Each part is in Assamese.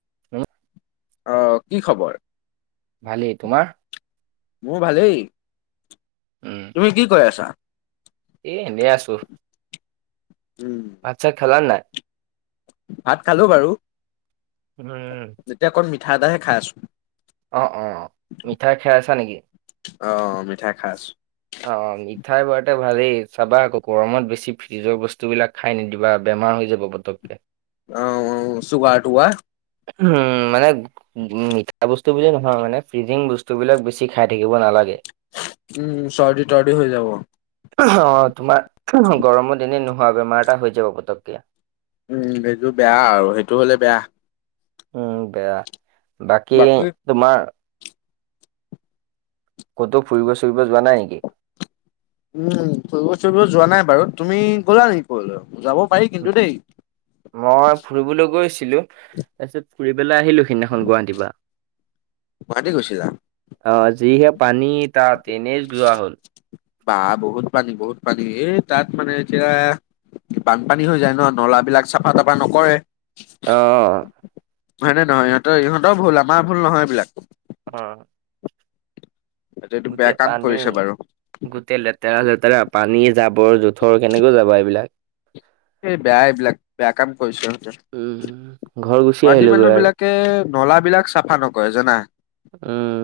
[unintelligible] অ', কি খবৰ? ভালেই, তোমাৰ? মোৰ ভালেই। উম। তুমি কি কৈ আছা? এ এনেই আছোঁ। উম। ভাত চাত খেলানে নাই? ভাত খালো বাৰু, উম এতিয়া অকণ মিঠা এটাহে খাই আছোঁ। অহ অ অ। মিঠাই খাই আছা নিকী? অ মিঠাই খাই আছোঁ। অ অ মিঠাই বাৰুতে ভালেই চাবা আকৌ গৰমত বেছি ফ্ৰিজৰ বস্তুবিলাক খাই নিদিবা বেমাৰ হৈ যাব পটকে। অ চুগাৰ টুগাৰ। উম মানে মিঠা বস্তু বুলি নহয় মানে ফ্ৰিজিং বস্তু বস্তুবিলাক বেছি খাই থাকিব নোলাগে। উম চৰ্দি তৰ্দি হৈ যাব। অ তোমাৰ গৰমৰ দিনে নোহোৱা বেমাৰ এটা হৈ যাব পতকে। উম এইটো বেয়া ইেইটো হ'লে বেয়া। উম বেয়া, বাকী তোমাৰ কতো ফুৰিব চুৰিব যোৱা নাই নিকী? উম ফুৰিব চুৰিব যোৱা নাই বাৰু, তুমি গ'লা নেকি কবালৈ যাব পাৰি কিন্তু দেই। মই ফুৰিবলৈ গৈছিলো তাৰপিছত ফুৰিপেলাই আহিলো সেইদিনাখন গুৱাহাটীপা। গুৱাহাটী গৈছিলা? অ যিহে পানী তাত এনেই যোৱা হ'ল। বা বহুত পানী বহুত পানী এই তাত মানে এতিয়া বানপানী হৈ যায় ন, নলা বিলাক চাফা তাফা নকৰে। অঁ। হয় নে নহয়? ইহঁতৰ ইহঁতৰ ভুল আমাৰ ভুল নহয় এইবলাক। অ। এইটো বেয়া গোটেই কাম পানী। কৰিছে বাৰু। গোটেই লেতেৰা চেতেৰা পানী জাবৰ জোথৰ কেনেকৈ যাবা এইবিলাক। এই বেয়া এইবিলাক বেয়া কাম কৰিছে ইহঁতে। উম ঘৰ গুচি গুৱাহাটী আহিলোগৈ আৰু মানুহবিলাকে নলাবিলাক চাফা নকৰে জানা। উম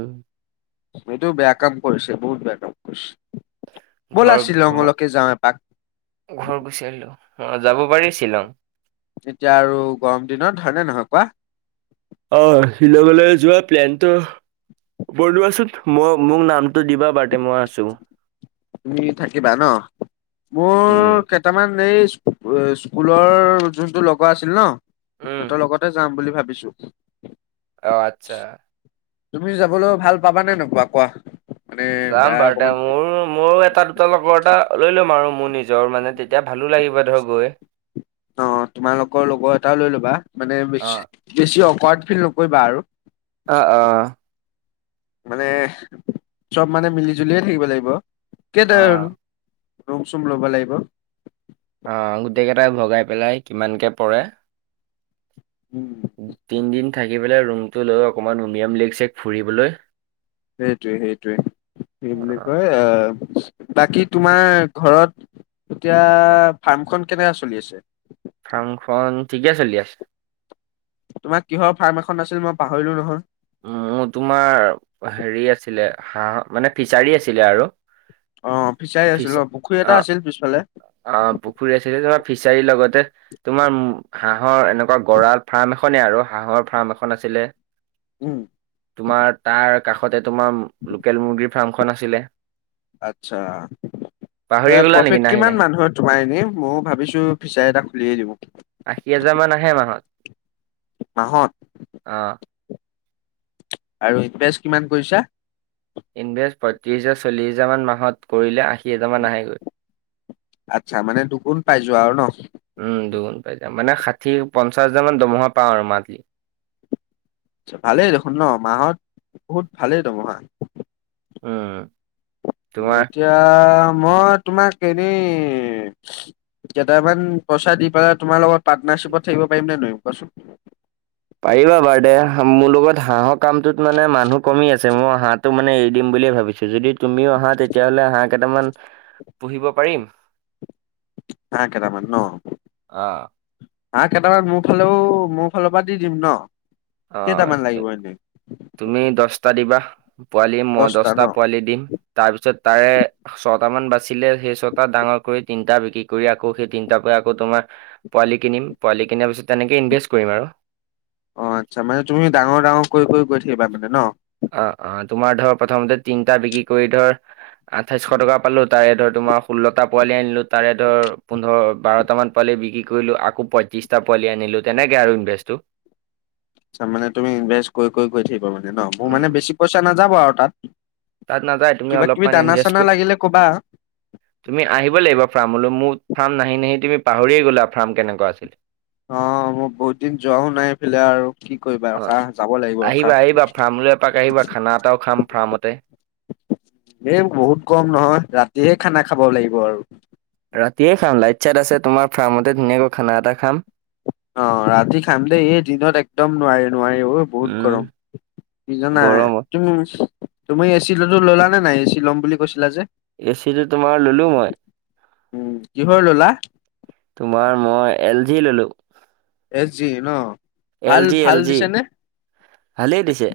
এইটো বেয়া কাম কৰিছে বহুত বেয়া কাম কৰিছে। ঘৰ ঘৰ এপাক। ঘৰ গুচি আহিলো, অ যাব পাৰি শ্বিলং। এতিয়া আৰু গৰম দিনত হয়নে নহয় কোৱা? অ শিলংলৈ যোৱা প্লেনটো বনোৱাচোন মই মোক নাম দিবা বাদে মই আছোঁ। তুমি থাকিবা ন উম মোৰ কে দুতামান এই স্কুলৰ যোনটো লগৰ আছিল ন উম সিহঁতৰ লগতে যাম বুলি ভাবিছো। অ আচ্ছা। তুমি যাবলৈ ভাল পাবা নে নোপোৱা কোৱা? মানে চাম বেয়া বাৰু তা অকমান মোৰো মোৰ মৌ এটা দুটা লগৰ এটা লৈ ল'ম আৰু মোৰ নিজৰ মানে তেতিয়া ভালো লাগিব। ধৰ গৈ। অ তোমালোকৰ লগৰ এটাও লৈ ল'বা, মানে অ', বিশ্বাস বেছি অকাথ ফিল নকৰিবা আৰু। আ আ মানে চব মানে মিলি জুলিয়ে থাকিব লাগিব। কেইতেল ৰুম চোম ল'ব লাগিব। অ', গোটেই কেইটাই ভগাই পেলাই কিমানকে পৰে। উম। তিন দিন থাকি পেলাই ৰুমটো লৈ অকণমান উমিয়াম লেগ চেক ফুৰিবলৈ। সেইটোৱে সেইটোৱে কি বুলি অ', কয় অহ বাকী তোমাৰ ঘৰত এতিয়া ফাৰ্মখন কেনেকা চলি আছে? ফাৰ্মখন ঠিকে চলি আছে। তোমাৰ কিহৰ ফাৰ্ম এখন আছিল মই পাহৰিলো নহয়। মোৰ তোমাৰ হেৰি আছিলে হাঁহ মানে ফিচাৰী আছিলে আৰু। অ', ফিচাৰি ফিচ আছিল অ', পুখুৰী এটা অ', আছিল পিছফালে। অ', পুখুৰী আছিলে, তোমাৰ ফিচাৰীৰ লগতে। তোমাৰ হাঁহৰ এনেকুৱা গৰাল ফাৰ্ম এখনে আৰু হাঁহৰ ফাৰ্ম এখন আছিলে। উম। তোমাৰ তাৰ কাষতে তোমাৰ লোকেল মুৰ্গীৰ ফাৰ্মখন আছিলে। আচ্ছা, পাহৰি এ গ'লা নেকি প্ৰফিট নাহি নাহি কিমান মানুহৰ তোমাৰ এনেই ময়ো ভাবিছো ফিচাৰি এটা খুলিয়েই দিওঁ। আশী হাজাৰ মান আহে মাহত মাহত অ'। আৰু ইনভেষ্ট কিমান কৰিছা? ইনভেষ্ট পত্ৰিছ হাজাৰ, চল্লিছ হাজাৰমান মাহত কৰিলে আশী হাজাৰ মান আহেগৈ। আচ্ছা, মানে দুগুণ পাই যোৱা আৰু ন'। উম, দুগুণ পাই যাম মানে ষাঠি, পঞ্চাশ হাজাৰ মান দমহা পাওঁ আৰু মান্থলি। ভালেই দেখোন ন' মাহত বহুত ভালেই দমহা। উম। তোমাৰ এতিয়া মই তোমাক এনেই কেইটামান পইচা দি পেলাই তোমাৰ লগত পাৰ্টনাৰশ্বিপত থাকিব পাৰিম নে নোৱাৰিম কোৱাচোন? পাৰিবা বাৰু দে মোৰ লগত হাঁহৰ কামটোত মানে মানুহ কমি আছে, মোৰ হাত ত' মানে এৰি দিম বুলি ভাবিছো, যদি তুমিও আহা তেতিয়াহ'লে হাঁহ কেইটামান পুহিব পাৰিম। হাঁহ কেটামান ন'। অ হাঁহ কেইটামান মোৰ ফালেও মোৰ ফালৰ পৰা দি দিম ন'। কেইটামান অ', লাগিব এনেই? তুমি দশটা দিবা। পোৱালিয়ে মই দছটা ন? দশটা পোৱালি দিম তাৰ পিছত তাৰে ছটামান বাচিলে সেই ছটা ডাঙৰ কৰি তিনিটা বিক্ৰী কৰি আকৌ সেই তিনটা পৰা আকৌ তোমাৰ পোৱালি কিনিম, পোৱালি কিনাৰ পিছত তেনেকৈ ইভেষ্ট কৰিম আৰু। অ', আচ্ছা মানে তুমি ডাঙৰ ডাঙৰ কৰি কৰি গৈ থাকিবা মানে ন'। অ', অ', তোমাৰ ধৰ প্ৰথমতে তিনিটা বিক্ৰী কৰি ধৰ আঠাইছশ টকা পালোঁ, তাৰে ধৰ তোমাৰ ষোল্লটা পোৱালি আনিলো তাৰে ধৰ পোন্ধৰ, বাৰটামান পালি বিক্ৰী কৰিলোঁ আকৌ পত্ৰিশটা পোৱালী আনিলো তেনেকে আৰু ইনভেষ্টটো। ছা মানে তুমি ইনভেষ্ট কৰি কৰি গৈ থাকিবা মানে ন' মোৰ উম, মানে বেছি পইচা নাযাব আৰু তাত। তাত নাযায় তুমি কিবা কিবি অলপমান দানা ইনভেষ্ট চানা কৰি লাগিলে ক'বা। তুমি আহিব লাগিব ফাৰ্মলৈ মোৰ ফাৰ্ম নাহি নাহি তুমি পাহৰিয়ে গ'লা আৰু ফাৰ্ম কেনেকুৱা আছিল। অ', মই বহুত দিন যোৱাও নাই এইফালে আৰু কি কৰিবা অ ৰখা যাব লাগিব ৰখা। আহিবা আহিবা ফাৰ্মলৈ এপাক আহিবা খানা এটাও খাম ফাৰ্মতে। এই বহুত কম নহয় ৰাতিহে খানা খাব লাগিব আৰু। ৰাতিয়ে খাম লাইট চাইট আছে তোমাৰ ফাৰ্মতে ধুনীয়াকৈ খানা এটা খাম। অ্ ৰাতি খাম দেই এই দিনত একদম নোৱাৰি নোৱাৰি অ' বহুত উম গৰম। কি জানা গৰমত। তুম তুমি এচি লতো ল'লা নে নাই এচি ল'ম বুলি কৈছিলা যে। এ চি টো তোমাৰ ললোঁ মই। উম কিহৰ ল'লা? তোমাৰ মই এল জি ল'লোঁ। এল জি ন এল ভাল জি ভাল এল জি দিছে নে? ভালেই দিছে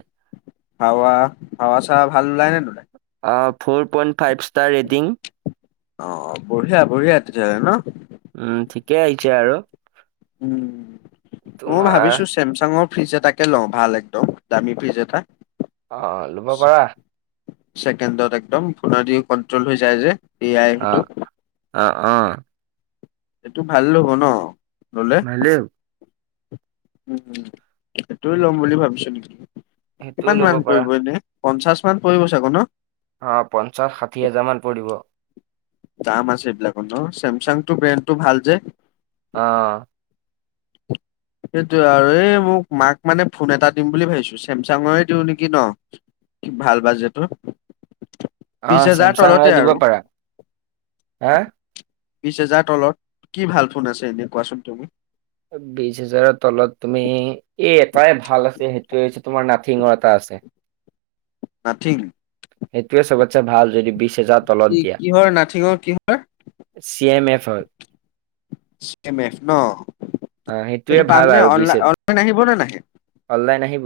হাৱা হাৱা চাৱা ভাল ওলাই নে নোলাই আ four point five star rating অ অ বঢ়িয়া বঢ়িয়া তেতিয়া হ'লে ন উম ঠিকে আহিছে আৰু। উম ময়ো তোমাৰ ভাবিছোচ চেমচাঙৰ ফ্ৰিজ এটাকে লওঁ ভাল একদম দামী ফ্ৰিজ এটা। অ অ ল'ব পাৰা। ছেকেণ্ডত একদম ফোনেদি কণ্ট্ৰল হৈ যায় যে এ আই আ সেইটো আ অ। এইটো ভাল ল'ব ন ল'লে? হেল্ল' উম উম সেইটোৱে হ'ব। ল'ম বুলি ভাবিছ নেকি? সেইটোও কিমান ল'ব মান পাৰা পৰিব এনে? পঞ্চাশ মান পৰিব চাগৈ ন? অ পঞ্চাশ, ষাঠি হাজাৰ মান পৰিব। দাম আছে এইবিলাকৰ ন চেমচাংটো ব্ৰেণ্ডটো ভাল যে। অ সেইটোয়ে আৰু এই মোক মাক মানে ফোন এটা দিম বুলি ভাবিছো চেমচাঙৰে দিওঁ নিকি ন? ভাল বাজেটৰ অ বিশ হেজাৰ ছেমছাং ৰে তলতে দিব আৰু পাৰা হা বিশ হেজাৰ তলত কি ভাল ফোন আছে এনে কোৱাচোন তুমি? বিশ হাজাৰৰ তলত তুমি এ এটাই ভাল আছে সেইটোৱে হৈছে তোমাৰ নাথিংৰ এটা আছে। নাথিং সেইটোৱে চবতছে ভাল যদি বিশ হেজাৰ তলত কি দিয়া। কিহৰ নাথিঙৰ কিহৰ চি এম এফ হয় চি এম এফ ন? অ' সেইটো সেইটোৱে পাম ভাল নে? আৰু বিশ অনলাইন হেজাৰ অনলাইন আহিবনে নাহে। অনলাইন আহিব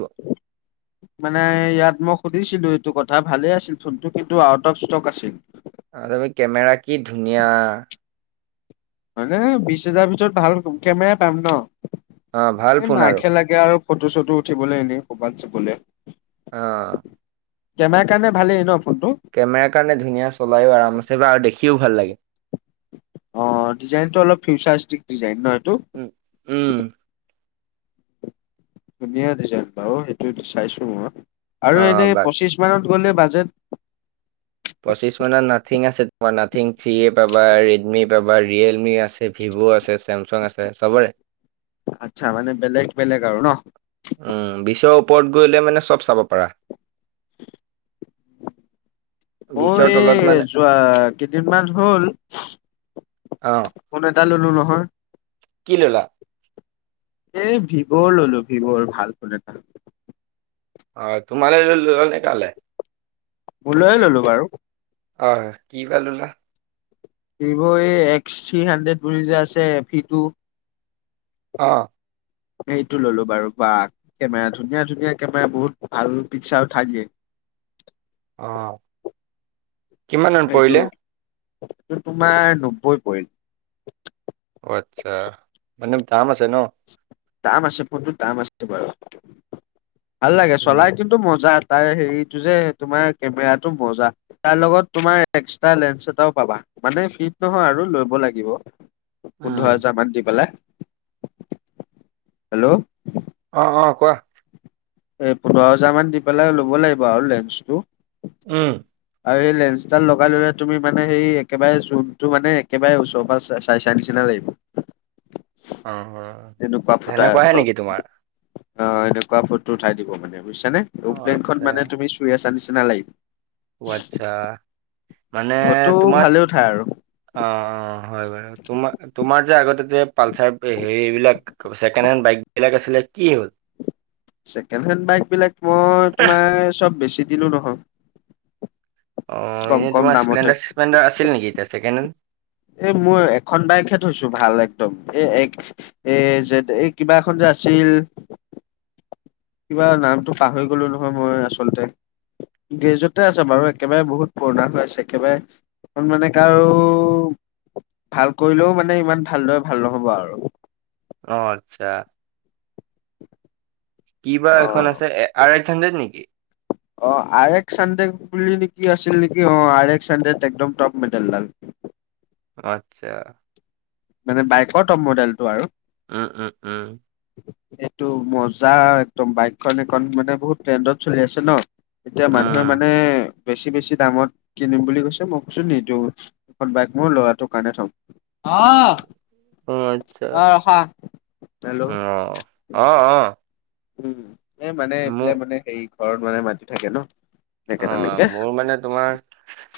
মানে ইয়াত মই সুধিছিলোঁ এইটো কথা ভালেই আছিল ফোনটো কিন্তু আউট অফ ষ্টক আছিল। আৰে ভাই কেমেৰা কি ধুনীয়া। মানে বিশ হাজাৰ ভিতৰত ভাল কেমেৰাই পাম ন অ' ভাল এই ফোন আৰু। মাক হে লাগ কে আৰু ফটো চটো উঠিবলে এনে ক'বাত যাবলে। অ কেমেৰা কাৰণে ভালেই ন ফোনটো কেমেৰাৰ কাৰণে ধুনীয়া, চলাইও আৰাম আছে, আৰু দেখিও ভাল লাগে। অ ডিজাইনটো অলপ ফিউচাৰষ্টিক ডিজাইন ন এইটো? উম উম। ধুনীয়া ডিজাইন বাৰু সেইটো চাইছো মই আৰু অ' এনেই বাক পঁচিছ মানত গ'লে বাজেট পঁচিছ মানত নাথিং আছে তোমাৰ নাথিং থ্ৰ্ৰী এ পাবা ৰেডমি পাবা ৰিয়েলমি আছে। ভিভো আছে চেমচাং আছে চবৰে আচ্ছা! মানে, বেলেগ-বেলেগ আৰু ন'? উম, বিছৰ ওপৰত গ'লে, মানে চব চাব পাৰা। বিশৰ মই তলত এই মানে যোৱা, কেইদিনমান হ'ল। অ ফোন এটা ল'লো নহয়। কি ল'লা? এই, ভিভোৰ ল'লোঁ, ভিভোৰ। ভাল ফোন এটা। অ'! তোমালে লৈ [unintelligible] কালে? মোৰ লৈয়ে ল'লোঁ বাৰু। হয়, কি বা ল'লা? ভিভো এই, এক্স থ্ৰী হাণ্ড্ৰেড বুলি যে আছে, ভি টো। অ'! সেইটো ল'লো বাৰু বা [unintelligible] কেমেৰা, ধুনীয়া-ধুনীয়া কেমেৰা, বহুত ভাল পিক্সাৰ উঠাই দিয়ে! অ'! কিমান মান এইটো? পৰিলে এইটো তোমাৰ নব্বৈ পৰিল। অ' আচ্ছা! মানে, দাম আছে ন'? দাম আছে, ফোনটো দাম আছে বাৰু। ভাল লাগে উম চলাই। কিন্তু, মজা! তাৰ, সেৰিটো যে, তোমাৰ কেমেৰাটো মজা! তাৰ লগত তোমাৰ এক্সট্ৰা লেন্স এটাও পাবা। মানে, ফিট নহয় আৰু ল'ব লাগিব। উম পোন্ধৰ হাজাৰ মান দি পেলাই। হেল্ল'? অ' অ'! কোৱা? এ, পোন্ধৰ হাজাৰ মান দি পেলাই, ল'ব লাগিব আৰু লেন্সটো। উম! আৰু সেই, লেন্সডাল লগাই ল'লে, তুমি মানে, সেই একেবাৰে জোনটো মানে, একেবাৰে ওচৰপা চাই-চাই নিচিনা লাগিব। অ তেনেকুৱা ফুটা সেনেকুৱাহে [unintelligible] অ'! নেকি তোমাৰ এনেকুৱা ফটো উঠাই দিব মানে। বুজিছানে? অ এৰোপ্লেনখন আচ্ছা মানে, তুমি চুই আছা নিচিনা লাগিব। অ' আচ্ছা! মানে, ফটো তোমাৰ ভালে উঠাই আৰু অ' অ'! হয় বাৰু। তোমাৰ, তোমাৰ যে, আগতে যে পালচাৰ। সেৰিবিলাক, ছেকেণ্ড হেণ্ড বাইক বিলাক আছিলে, কি হ'ল? ছেকেণ্ড হেণ্ড বাইক বিলাক, মই তোমাৰ, চব বেছি দিলোঁ নহয়। অ'! কম এনেই কম তোমাৰ, দামতে। স্প্লেণ্ডাৰ [unintelligible] আছিল নেকি, এতিয়া ছেকেণ্ড হেণ্ড? এই মই, এখন বাইকহে থৈছোঁ, ভাল একদম। এ, এক এ, যে এই, কিবা এখন যে আছিল। কিবা নামটো পাহৰি গ'লোঁ নহয়, মই আচলতে। গ্ৰেজতে আছে বাৰু। একেবাৰে বহুত পুৰণা হৈ আছে, একেবাৰে? এখন মানে কাৰোঁ, ভাল কৰিলেও মানে, ইমান ভালদৰে ভাল নহ'ব আৰু। অ' আচ্ছা! কি বা অ। এখন আছে! আৰ এক্স হাণ্ড্ৰেড নেকি? অ'! আৰ এক্স হাণ্ড্ৰেড বুলি নেকি, আছিল নেকি! অ'! আৰ এক্স হাণ্ড্ৰেড, একদম টপ মডেল ডাল। আচ্ছা! মানে, বাইকৰ টপ মডেলটো আৰু। উম, উম, উম। এইটো মজা একদম! বাইকখন এখন মানে, বহুত ট্ৰেণ্ডত চলি আছে ন'। এতিয়া, মানুহে উম মানে, বেছি-বেছি দামত কিনিম বুলি কৈছে! মই কৈছোঁ, নিদিওঁ। বাইক মোৰ ল'ৰাটো কাৰণে থম। অ আচ্ছা অ ৰখা। হেল্ল' অ অ অ উম এ মানে এইফালে মোক মানে হেৰি ঘৰত মানে মাতি থাকে ন। অ তেনেকে তেনেকে। মোৰ মানে তোমাৰ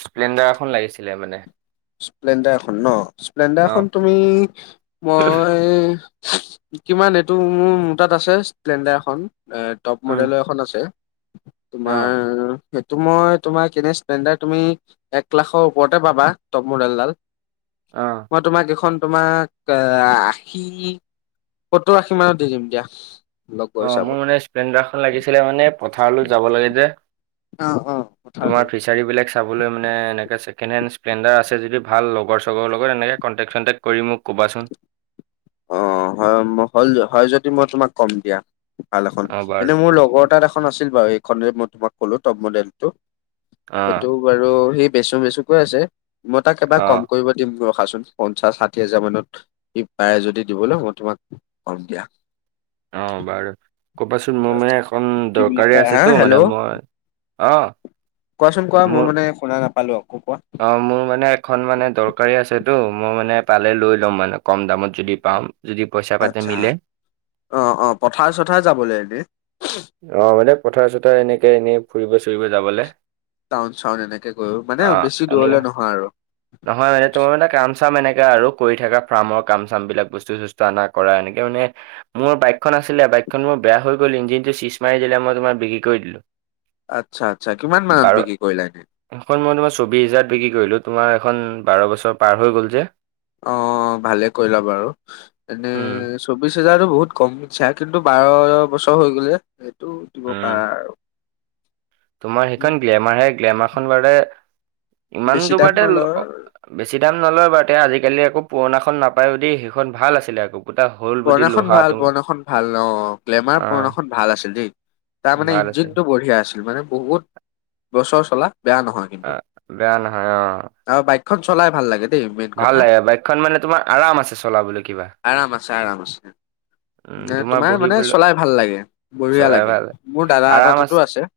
স্প্লেণ্ডাৰ এখন লাগিছিলে মানে। স্প্লেণ্ডাৰখন ন। অ স্প্লেণ্ডাৰখন তুমি মই কিমান এইটো মোৰ মো তাত আছে স্প্লেণ্ডাৰ এখন। এ টপ উম মডেলৰ এখন আছে। অ তোমাৰ। সেইটো মই তোমাৰ কেনে স্প্লেণ্ডাৰ্ তুমি এক লাখৰ ওপৰতে পাবা। টপ মডেল ডাল। অ'। মই তোমাক এইখন তোমাক আষি। সত্তৰ আশী মানত দি দিম দিয়া। লগৰ অ' হিচাপত। মোৰ মানে স্প্লেণ্ডাৰখন লাগিছিলে মানে পথাৰলৈ যাব লাগে যে। অ', অ' পথাৰলৈ। গাৰিবিলাক চাবলে মানে এনেকৈ চেকেণ্ড হেণ্ড স্প্লেণ্ডাৰ আছে যদি ভাল লগৰ চৰ লগত এনেকে কণ্টেক চণ্টেক। কৰি মোক ক'বাচোন। অ' হয় হল হয় যদি মই তোমাক কম দিয়া ভাল এখন অ বাৰু এনে মোৰ লগৰ তাত এখন, এখন আছিল বাৰু এইখন যে মই তোমাক কলো টপ মডেল টো অ সেইটো। বাৰু সি বেচো বেচু কৈ আছে মই তাক এবাৰ অ কম কৰিব নি সুধিম ৰখাচোন পঞ্চাশ ষাঠি হাজাৰ মানত। সি পাৰে যদি দিবলৈ মই তোমাক কম দিয়া। অ', বাৰু কবাচোন মোৰ মানে এখন কি বুলি দৰকাৰী কয় হা আছেতো মানে হেল্ল' মই, অ'। কোৱাচোন কোৱা মই মানে শুনা নাপালো আকৌ কোৱা। অঁ মোৰ মানে এখন মানে দৰকাৰী আছেতো মই মানে পালে লৈ ল'ম মানে কম দামত যদি পাম। যদি পইচা পাতে আচ্ছা মিলে। অ', অ', পথাৰ চথাৰে যাবলৈ এনে। অ', মানে পথাৰ চথাৰ এনেকে এনেই ফুৰিব চুৰিব যাবলে। টাউন-চাউন এনেকে গৈউ মানে অ', বেছি এনেকে দূৰলে নহয় আৰু। নহয় মানে তোমাৰ মানে কাম চাম এনেকাে আৰু কৰি থকা ফাৰ্মৰ কাম চাম বিলাক বস্তু চষ্টো আনা কৰা এনেকে মানে। মোৰ বাইকখন আছিলে বাইকখন মোৰ বেয়া হৈ গ'ল ইঞ্জিনটো চিচ মাৰি দিলে মই তোমাৰ বিক্ৰী কৰি দিলোঁ। আচ্ছা, আচ্ছা কিমান মানত বাৰ বিকি কৰিলা এনে? এখন মই তোমাৰ চৌবিশ হাজাৰত বিক্ৰী কৰিলো তোমাৰ এইখন বাৰ বছৰ পাৰ হৈ গ'ল যে। অ', ভালে কৰিলা বাৰু এনে উম স্কু চৌবিছ হোজাৰতো বহুত কম চাই কিন্তু বাৰ বছৰ হৈ গ'ল যে, সেইটো দিব উম পাৰা আৰু। তোমাৰ উম, সেইখন গ্লেমাৰ হে গ্লেমাৰখন বাৰে বেছি ইমানটো দাম পাৰে নলয়। ল, বেছি দাম নলয় বাৰু তে আজিকালি আকৌ পুৰণাখন নাপায়ওদি সেইখন ভাল আছিলে আকৌ। কিবা এটা হল। বডি পুৰণাখন লোহা ভাল তোমাৰ পুৰণাখন ভাল অ', অ গ্লেমাৰ পুৰণাখন ভাল আছিল দেই। তাৰ মানে ভাল আছে ইঞ্জিনটো বঢ়িয়া আছিল মানে বহুত, বছৰ চলা বেয়া নহয়। আ কিন্তু। বেয়া নহয় অ'। আৰু বাইকখন চলাই ভাল লাগে। দেই মেইন ভাল কথা। লাগে বাইকখন মানে তোমাৰ আৰাম আছে চলাবলৈ কিবা। চাৰামছে। উম যে তোমাৰ মানে বহিবলৈ চলাই ভাল লাগে, বঢ়িয়া চলাই লাগে ভাল মোৰ দাদা এটা তাতো আছে।